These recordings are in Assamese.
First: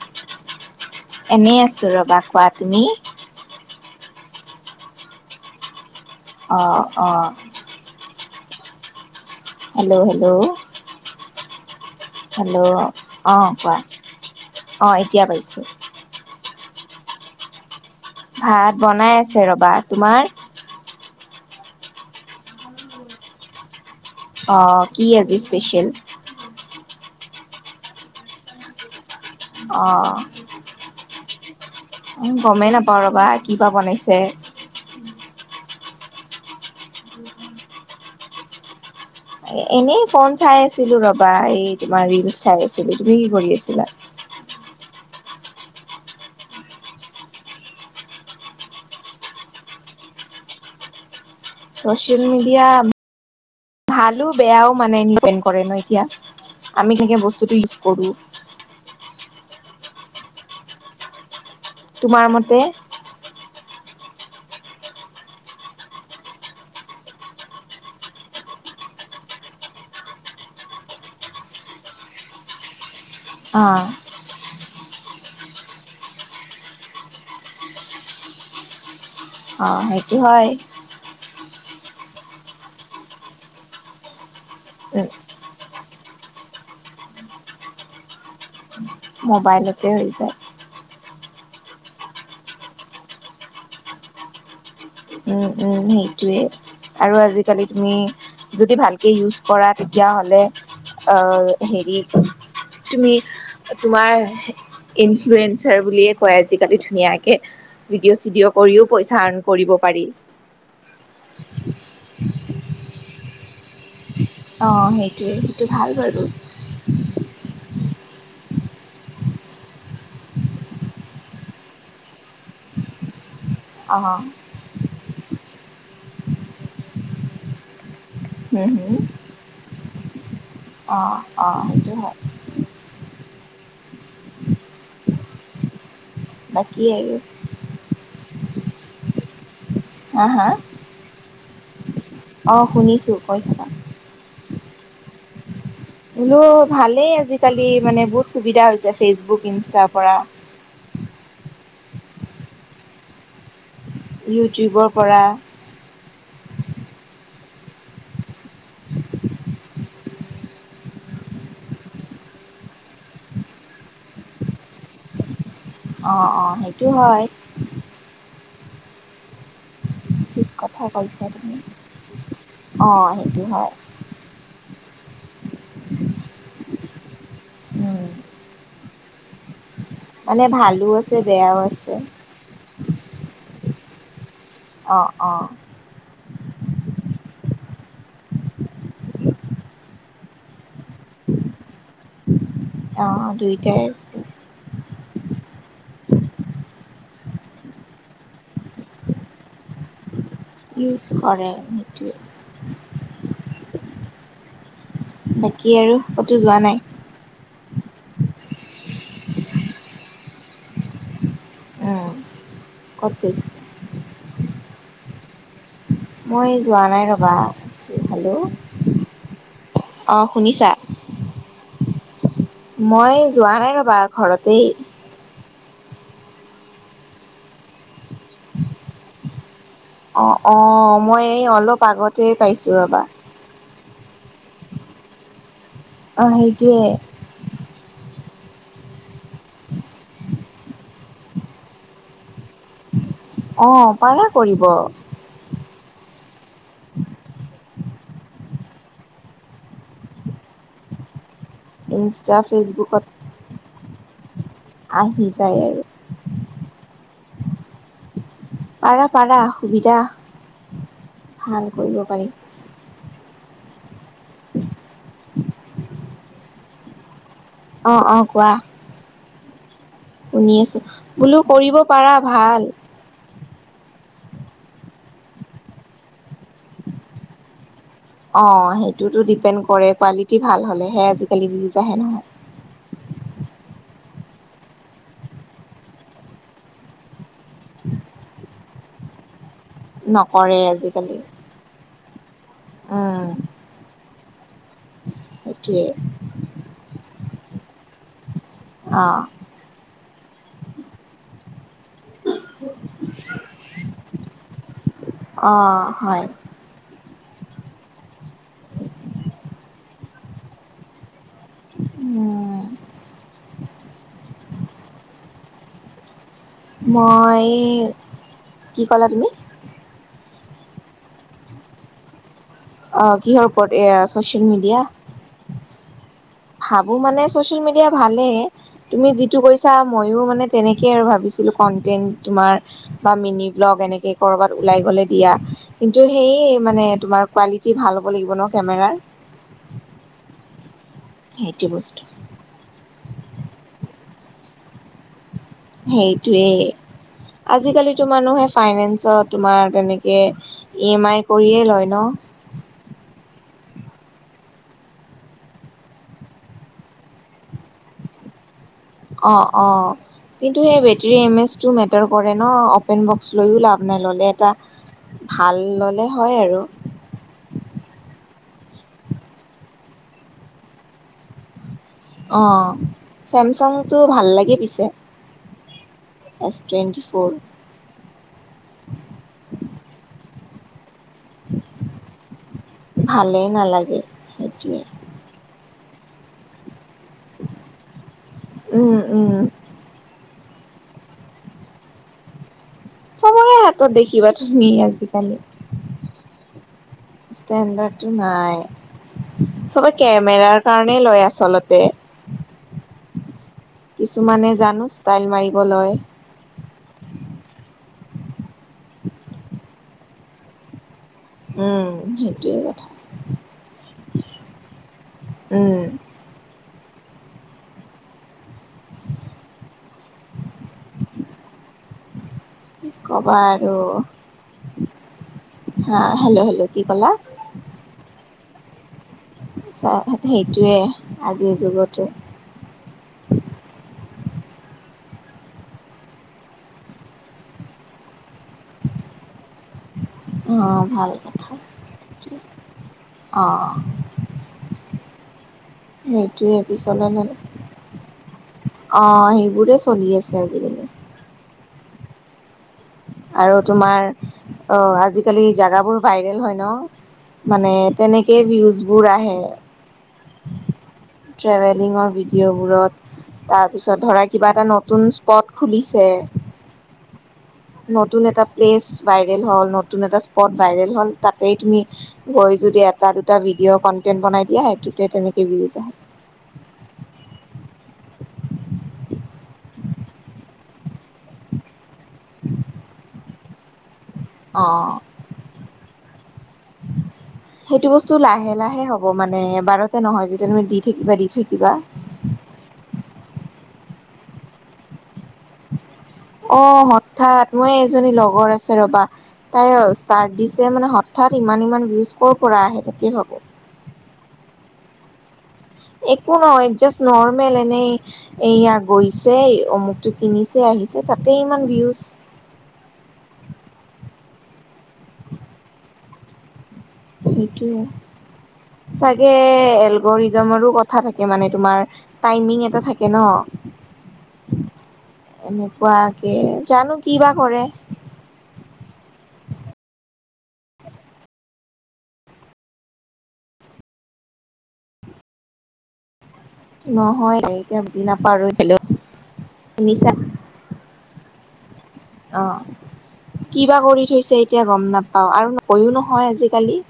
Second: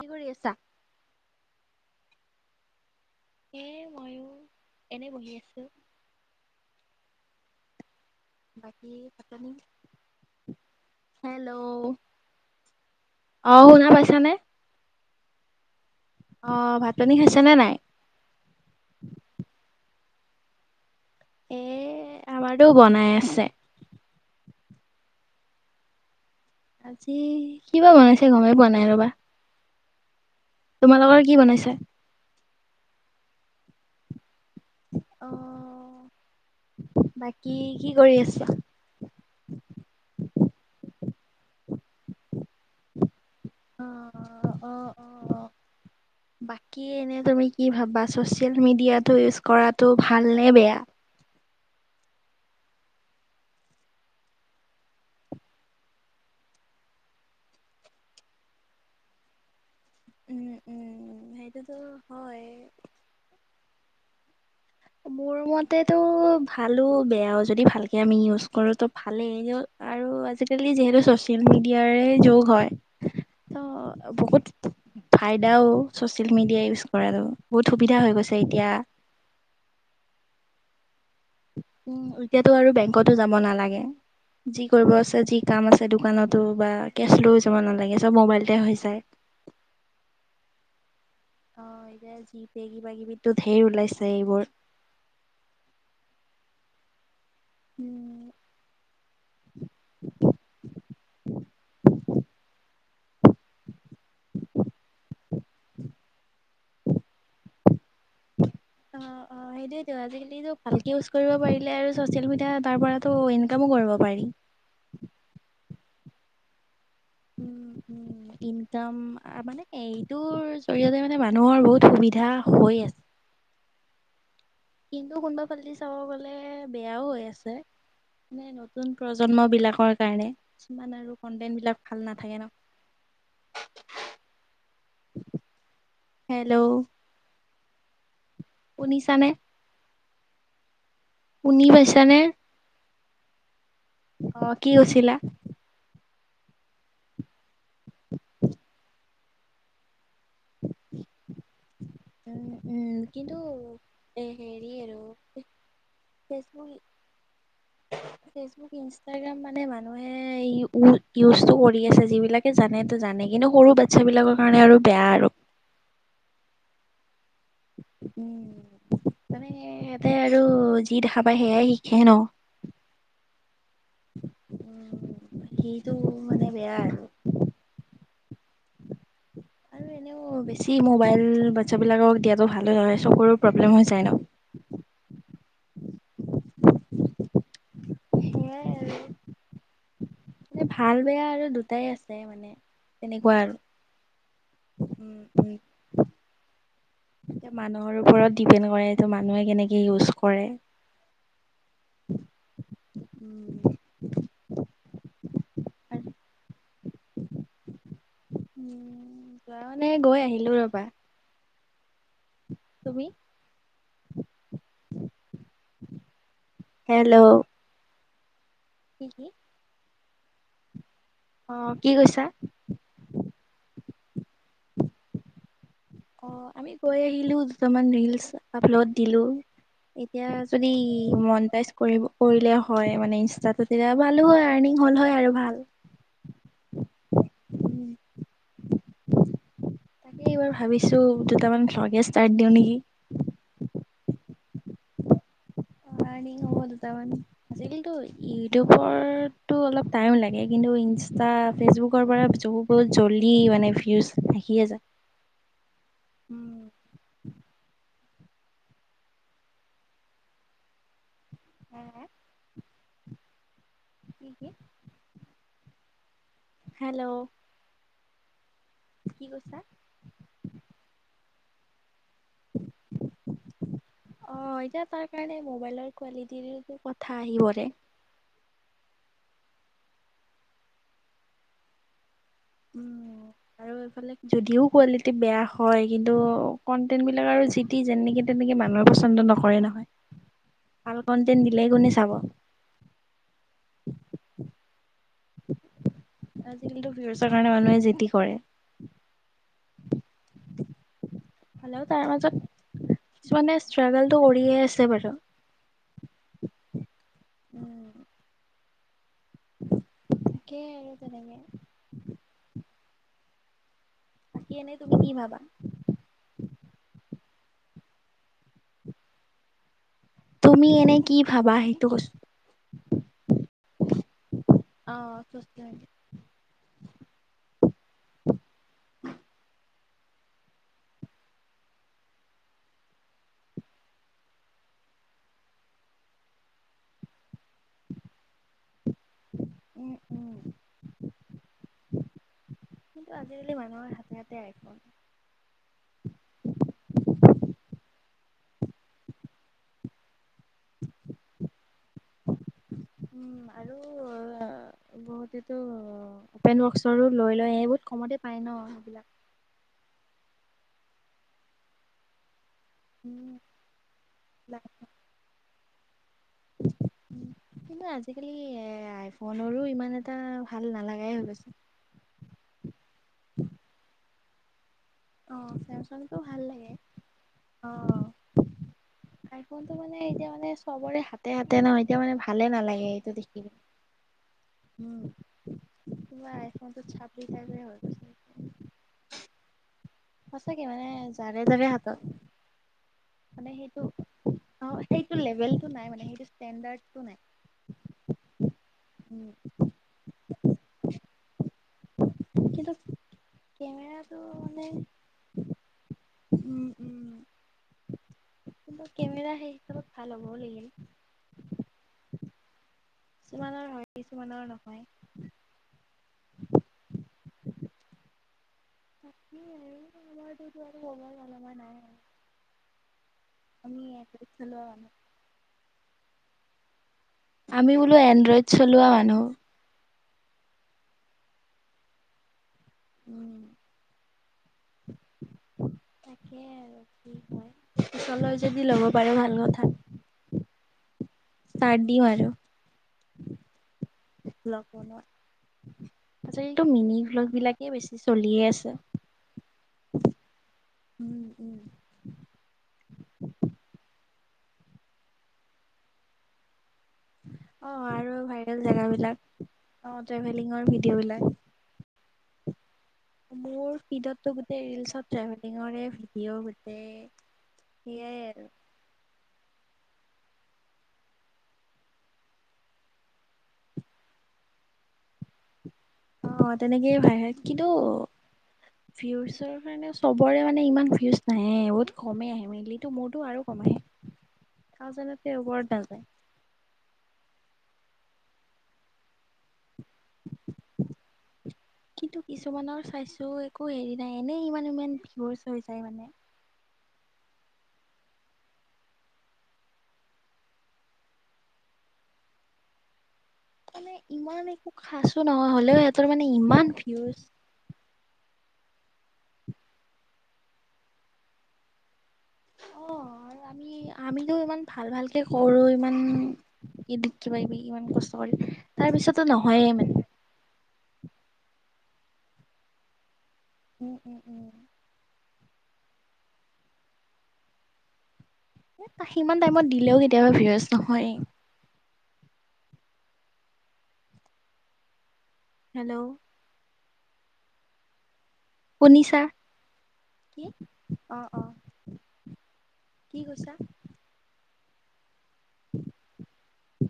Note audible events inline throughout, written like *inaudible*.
কি কৰি আছা? এনে আছো ৰবা কোৱা তুমি এ ময়ো এনে বহি আছো অ অ বাকী ভাত পানী হেল্ল' হেল্ল' হেল্ল' হেল্ল' অ কোৱা শুনা পাইছানে? অ এতিয়া পাইছো উ অ ভাত পানী খাইছে নে নাই ভাত বনাই আছে ৰবা তোমাৰ এ আমাৰো বনাই আছে কি আজি স্পেচিয়েল আজি কিবা বনাইছে গমে পোৱা নাই ৰ'বা অ তোমালোকৰ কি বনাইছা উ গমেই নাপাওঁ ৰবা কিবা বনাইছে অ বাকী কি কৰি আছো এ এনেই ফোন চাই আছিলো ৰবা এই তোমাৰ ৰিলচ চাই আছিলো তুমি কৰি অ আছিলা অ অ অ বাকী এনে তুমি কি ভাবা চচিয়েল মিডিয়াটো ইউজ কৰাটো ভাল নে বেয়া *inaudible* চচিয়েল মিডিয়া ভালো বেয়াও মানে দীপেণ্ড কৰে ন এতিয়া আমি কেনেকে বস্তুটো ইউজ কৰো *inaudible* উম উম উ সেইটো তোমাৰ মতে মোৰ মতেটো ভালো বেয়াও যদি ভালকে আমি ইউজ কৰো তো ভালেই আৰু আজিকালি যিহেতু চচিয়েল মিডিয়াৰে যোগ হয় অ তো বহুত ফাইদাও ছচিয়েল মিডিয়াই ইউজ কৰাটো বহুত সুবিধা হৈ গৈছে এতিয়া অ সেইটো হয় উ এতিয়াতো আৰু বেংকতো যাব নালাগে যি কৰিব আছে যি কাম আছে দোকানতো বা কেচ লৈও যাব নালাগে চব মোবাইলতে হৈছে মোবাইলতে হৈ যায় আহ এতিয়া জি পে কিবা কিবি টো ধেৰ ওলাইছে এইবোৰ উম উম সেইটোয়ে আৰু আজি আজিকালি তুমি উম যদি ভালকে ইউজ কৰা তেতিয়া হলে অ হেৰি তুমি তোমাৰ ইনফ্লুৱেঞ্চাৰ বুলিয়ে কয় আজিকালি ধুনীয়াকে ভিডিঅ' চিডিঅ' কৰ কৰিও পইচা এৰ্ন কৰিব প আজিকালিটো ভালকে ইউজ কৰিব পাৰিলে আৰু চচিয়েল মিডিয়া তাৰ পৰাতো ইনকামো কৰিব পাৰি উ উম উম ইনকাম মানে এইটোৰ জৰিয়তে মানে মানুহৰ বহুত সুবিধা হৈ আছে *inaudible* অ হ কিন্তু কোনোবা ফালেদি চাব গলে বেয়াও হৈ আছে এনে হুম নতুন হুম প্ৰজন্ম বিলাকৰ কাৰণে কিছুমান অ আৰু অ কন্টেন্ট বিলাক সেইটো ভাল হয় নাথাকে ন বাকী আৰু শুনিছ নে আহ হা উননি বছ অ' শুনিছো কৈ থকা আহ কি হৈছিলা বোলো ভালেই আজিকালি মানে বহুত সুবিধা হয়চে। ফেচবুক ইনষ্টাৰ পৰা উম উম কিন্তু ইউটিউবৰ পৰা বেছব ফেচবুক ইনষ্টাগ্ৰাম মানে মানুহে ইজটো কৰি আছে যিবিলাক জানেতো জানে কিন্তু সৰু বাচ্ছ বিলাকৰ কাৰণে আৰু বেয়া আৰু অ', অ সেইটো হয় উম তানে তে আৰু ঠিক কথা যি কৈছা দেখা পায় সেয়াই শিকে ন বিহাৰ উ সেইটো মানে বেয়া আৰু উম। আৰু এনেও মানে বেছি ভালো আছে মোবাইল বেয়াও আছে বাচ্ছাবলাকক দিয়াতটো ভাল হয় চ প্ৰব্লেম হৈ যায় ন অ অ সেইয় ে ভাল বেয়া আৰু দুটাই আছে মানে অ', তেনেকুৱা দুইটাই আছে। আৰু উম, উম। এ মানুহৰ ওপৰত ডিপেণ্ড কৰে এইটো মানুহে কেনেকে ইজ কৰে ইউজ কৰে নিটে উম বাকী আৰু ক'তো যোৱা নাই উম তইানে গৈ আহিলো ৰবা তুমি অফিচ মই যোৱা নাই ৰ'বা আছোঁ হেল্ল' কি অঁ শুনিছা অ কি কৈছা মই যোৱা নাই ৰবা ঘৰতেই অ আমি গৈ আহিলো দুটামান ৰিলচ আপলোড দিলো এতিয়া অ', যদি অ', মই এই মনাইজ অলপ আগতে কৰিলে পাইছোঁ হয় ৰ'বা মানে ইনয়া ভালো হয় আৰ্নিং হল হয় আৰু ভাল অ সেইটোৱে উ তাকে এইবাৰ ভাবিছো দুটামান ব্লগে ষ্টাৰ্ট দিওঁ নেকি। অঁ পাৰা কৰিব হ'ব দুটামান আজিকালো ইউটিউবো অলপ টাইম লাগে কিন্তু ইনষ্টা ফেচবুকৰ পৰা ইনষ্টা চব বুত ফেচবুকত জল্লি মানে ভিউজ থখিয়ে যায় আহি যায় আৰু উম পাৰা পাৰা সুবিধা ভাল হা কৰিব পাৰি হক হেল্ল' অ অ কোৱা কি কৈছা। শুনি আছো বোলো কৰিব পাৰা ভাল। আহ এতিয়া তাৰ কাৰণে মোবাইলৰ কোৱালিটিৰো কথা আহি পৰে। অ সেইটোতো ডিপেণ্ড কৰে, কোৱালিটি ভাল হ'লেহে আজিকালি ভিয়িউজ আহে নহয়। উম। আৰু এইফালে যদিও কোৱালিটি বেয়া হয়। কিন্তু কণ্টেণ্ট বিলাক আৰু যিদি যেনেকে তেনেকে। মানুহ পচন্দ নকৰে নহয়। নকৰে ভাল আজিকালি কণ্টেণ্ট দিলেই কোনে চাব। উম সেইটোৱে আজিকালিতো ভিউজৰ কাৰণে মানুহে যিটি কৰে। অ, হ'লেও তাৰ মাজত কিছুমানে ষ্ট্ৰাগলটো কৰিয়ে আছে বাৰু। অ হয়। উম। তাকে আৰু উম তেনেকে। বাকী এনেই তুমি কি ভাবা। মই কি ক'লা তুমি। তুমি এনে কি ভাবা হেইটো কচু। অ কিহৰ ওপৰত এইও ছ'চিয়েল মিডিয়া। অ', চচিয়েল মিডিয়া ভাবো মানে চচিয়েল মিডিয়া ভালে। তুমি যিটো কৈছা ময়ো মানে তেনেকে আৰু ভাবিছো। কণ্টেণ্ট তোমাৰ বা মিনি ব্লগ এনেকে কৰ'বাত ওলাই গ'লে দিয়া। কিন্তু সেই এই মানে তোমাৰ কোৱালিটি ভাল হ'ব লাগিব ন কেমেৰাৰ। উম। উম। সেইটো বস্তু কিন্তু আজিকালি মানুহৰ হাতে হাতে আইফন। সেইটোৱেই আজিকালিতো মানুহে ফাইনেন্সত তোমাৰ তেনেকে। ই এম আই কৰিয়ে লয় ন। উম আৰু বহুতেতো পেন বক্সৰ লৈ লয়। এই বহুত কমতে পাই ন। অ, অ, কিন্তু সেই বেটৰী এমএচটো মেটাৰ কৰে। ন অপেন বক্স সেইবিলাক লৈও ও লাভ নাই ল'লে এটা ভাল ল'লে হয় আৰু কিন্তু আজিকালি এ আইফনৰো ইমান এটা এটা ভাল নালাগাই হৈ গৈছে। অ চেমচাংটো ভাল লাগে পিছে। আহ চেমচংটো ভাল এছ লাগে টুৱেণ্টি ফ'ৰ অ। আইফোনটো মানে এতিয়া মানে চবৰে হাতে। হাতে হাতে নহ এতিয়া মানে ভালে নালাগে এইটো দেখো ভালেই নালাগে সেইটোৱে উম। তোমাৰ আইফনটো চাপৰি চাপ হৈ গৈছে। উম উম সঁচাকে মানে যাৰে যাৰে হাতত। চবৰে মানে হাতত দেখিবা তুমি সেইটো সেইটো লেভেল টো নাই মানে সেইটো ষ্টেণ্ডাৰ্ডৰ। স্ষ্টেণ্ডাৰ্ডটো নাই। উম চবে কেমেৰাৰ কাৰণেই লয় আচলতে। কিন্তু তে কেমেৰাটো কিছুমানে মানে জানো ষ্টাইল মাৰিব লয়। উম উম কিন্তু কেমেৰা সেই হিচাপত ভাল হ'বও লাগিল। উম সেইটোয়ে। কিছুমানৰ হয় কিছুমানৰ নহয়। উম তাকেই আৰু আমাৰটোতো আৰু ক'ব লগা নাই আৰু। ক'বা আৰু আমি এনড্ৰইড চলোৱা মানুহ হা হেল্ল' হেল্ল' কি ক'লা। আমি বোলো এনড্ৰইড চলোৱা মানুহ। সঁচা সেইটোৱে আজিৰ যুগতো। *unintelligible* তাকে আৰু কি হয়। পিছলৈ যদি ল'ব পাৰোঁ ভাল কথা। অ ভাল কথা *unintelligible* দিও আৰু। অ', অ। ভ্লগ বনোৱাৰ সেইটোৱে আজিকালিটো মিনি পিছলৈ ব্লগ বিলাকে বেছি চলিয়ে আছে। অ' সেইবোৰে চলি আছে আজিকালি। উম উম আৰু তোমাৰ অ' আজিকালি জাগাবোৰ ভাইৰেল হয় ন। অ মানে আৰু তেনেকেই ভিউজবোৰ আহে। ট্ৰেভেলিংঙৰ ভিডিও' বিলাক। ট্ৰেভেলিঙৰ ভিডিঅ'বোৰত মোৰ তাৰপিছত ধৰা ফিডতটো কিবা গোটেই এটা নতুন ৰিলসত স্পট ট্ৰভেলিঙৰ এ খুলিছে ভিডিঅ' গোটেই। সেয়াই নতুন এটা প্লেচ ভাইৰেল হল ন। নতুন এটা স্পট ভাইৰেল হ'ল তাতেই তুমি গৈ যদি এটা দুটা ভিডিঅ'ৰ কন্টেন্ট বনাই দিয়া সেইটো তেতিয়া তেনেকে বিয়োজ আহে। অ' তেনেকেই *unintelligible* হয় কিন্তু ভিউজৰ কাৰণে চবৰে মানে ইমান ভিউজ নাহে বহোত কমে আহে মেনলিতো মোৰ বহোত কম আহে। অ' খজানতে ওবৰত দা যায় সেইটো বস্তু লাহে লাহে হ'ব মানে এবাৰত কিন্তু কিছুমানৰ চায়চো একো হেৰি নাই এনেই ইমান ইমান ভিউচ হৈ যায় মানে। অ হঠাৎ মই এজনী লগৰ আছে ৰবা তাই ষ্টাৰ্ট দিছে মানে হঠাৎ তাত ইমান ইমান ভউজ ক'ৰ পৰা আহে তাকয়ে ভাবো। মানে ইমান একো খাঁচো নহয় হ'লেও সিহঁতৰ মানে একো ইমান নহয় জাষ্ট ভিউজ নৰ্মেল এনেই এইয়া গৈছে অমুকটো কিনিছে আহিছে তাতে ইমান ভিউজ। অ' আৰু আমি আমিতো ইমান ভাল ভালকে কৰো ইমান এডিট কিবা কিবি ইমান কষ্ট কৰি তাৰ সেইটোৱে পিছতো চাগে নহয়ে মানে এলগৰিডমৰো কথা থাকে মানে তোমাৰ টাইমিং এটা থাকে ন। উম উম উম এনেকুৱাকে জানো কি বা কৰে। এ, সিমান টাইমত দিলেও কেতিয়াবা ভিউয়াৰ্স নহয় এ। হেল্ল'! নহয় এতিয়া বুজি নাপাওঁ আৰু শুনিছা? *unintelligible* শুনিছা? কি অ', অ'। কি অ' কৈছা? কিবা কৰি থৈছে এতিয়া গম নাপা অ' আৰু নকৈও নহয় আজিকালি।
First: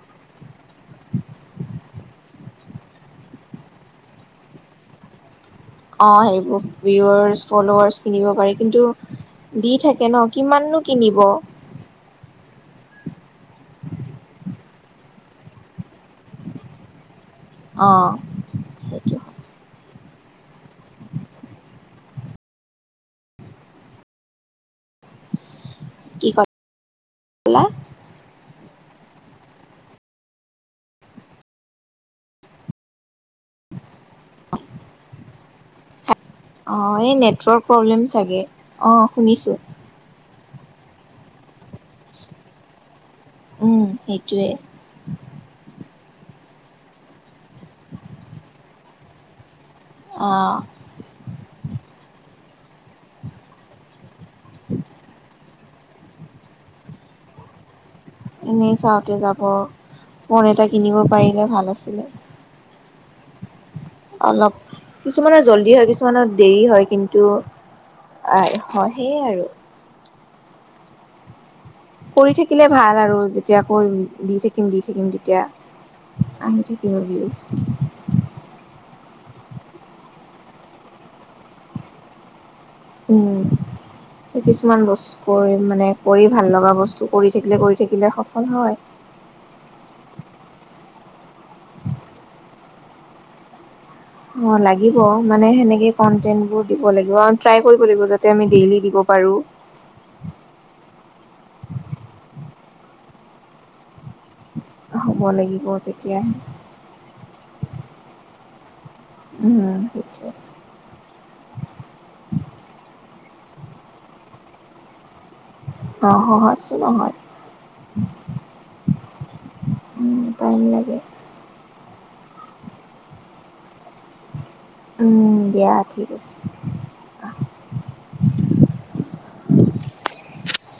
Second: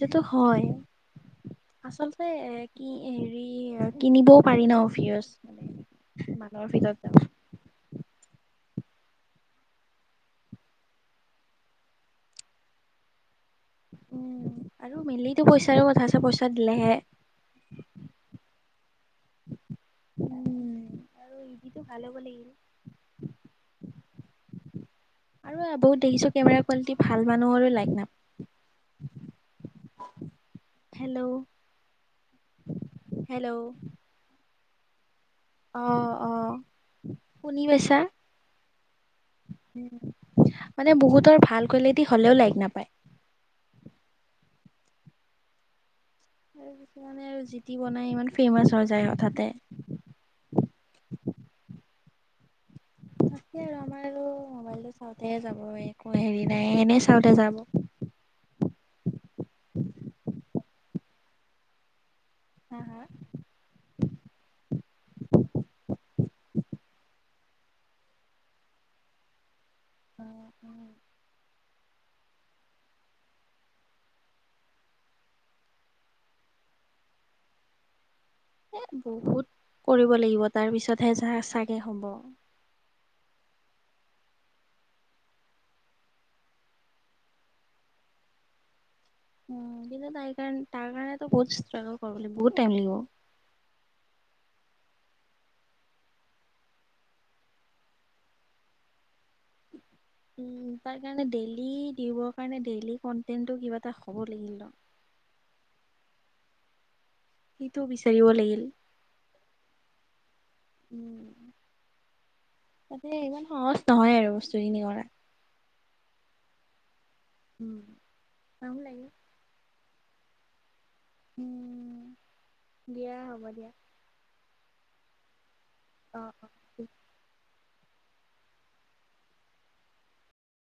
সেইটো হয়। *inaudible* আচলতে এ কি হেৰি কিনিবও পাৰি ন ভিউয়াৰ্স। অ' সেইবোৰ ভিউয়াৰ্স ফলোআৰচ কিনিব পাৰি কিন্তু দি থাকে ন কিমাননো কিনিব। উম আৰু মেনলিটো পইচাৰে কথা আছে পইচা দিলেহে। অ' উম আৰু ইজিতটো ভাল হ'ব লাগিল আৰু বহুত কি দেখিছো ক কেমেৰা কালিটি ভাল কলা মানুহৰ লাইক নাম *inaudible* হেল্ল' হেল্ল'! অ'। অ অ', এই শুনি নেটৱৰ্ক পাইছা? প্ৰব্লেম চাগে অ' শুনিছোঁ। মানে বহুতৰ ভাল কোৱালিটি হ'লেও লাইক নাপায়। উম সেইটোৱে আৰু কিচোমানে জি তি বনাই ইমান ফেমাস হয় যায় লগতে। আহ তাকে আৰু আমাৰ আৰু চাওঁতে যাব একো হেৰি নাই এনেই চাওঁতে যাব এনেই চাওঁতে ে ভাল আছিলে হ হ অলপ কিছুমানৰ জল্দি হয় কিছুমানৰ দেৰি হয় কিন্তু আ হয় সেইয় আৰু উম উম কৰি থাকিলে ভাল আৰু যেতিয়া কৰি দি থাকিম দি থাকিম তেতিয়া আহি থাকিব ভিউজ এ বহুত কৰিব লাগিব তাৰ পিছতহে যা চাগে হ'ব উম কিছুমান বস্তু কৰি মানে কৰি ভাল লগা বস্তু কৰি থাকিলে কৰি থাকিলে সফল হয় উ কিন্তু তাই কাৰণে তাৰ কাৰণে বহুত ষ্টল লাগিব বহুত াইম লাগিব অঁ লাগিব মানে সেনেকৈ কণ্টেণ্টবোৰ দিব লাগিব ট্ৰাই কৰিব লাগিব যাতে আমি ডেইলি দিব পাৰোঁ উ উ তাৰ কাৰণে ডেইলি দিব কাৰণে ডেইলি কটেটো কিবা এটা হব লাগিল ন হ'ব লাগিব তেতিয়াই সেইটো বিচাৰিব লাগিল উম এ ইমান সহজ নহয় আৰু বস্তুখিনি কৰা অ সহজটো নহয় উম তল উম টাইম লাগে উম দিয়া হ'ব দিয়া উম দিয়া ঠিক অ আছে অ।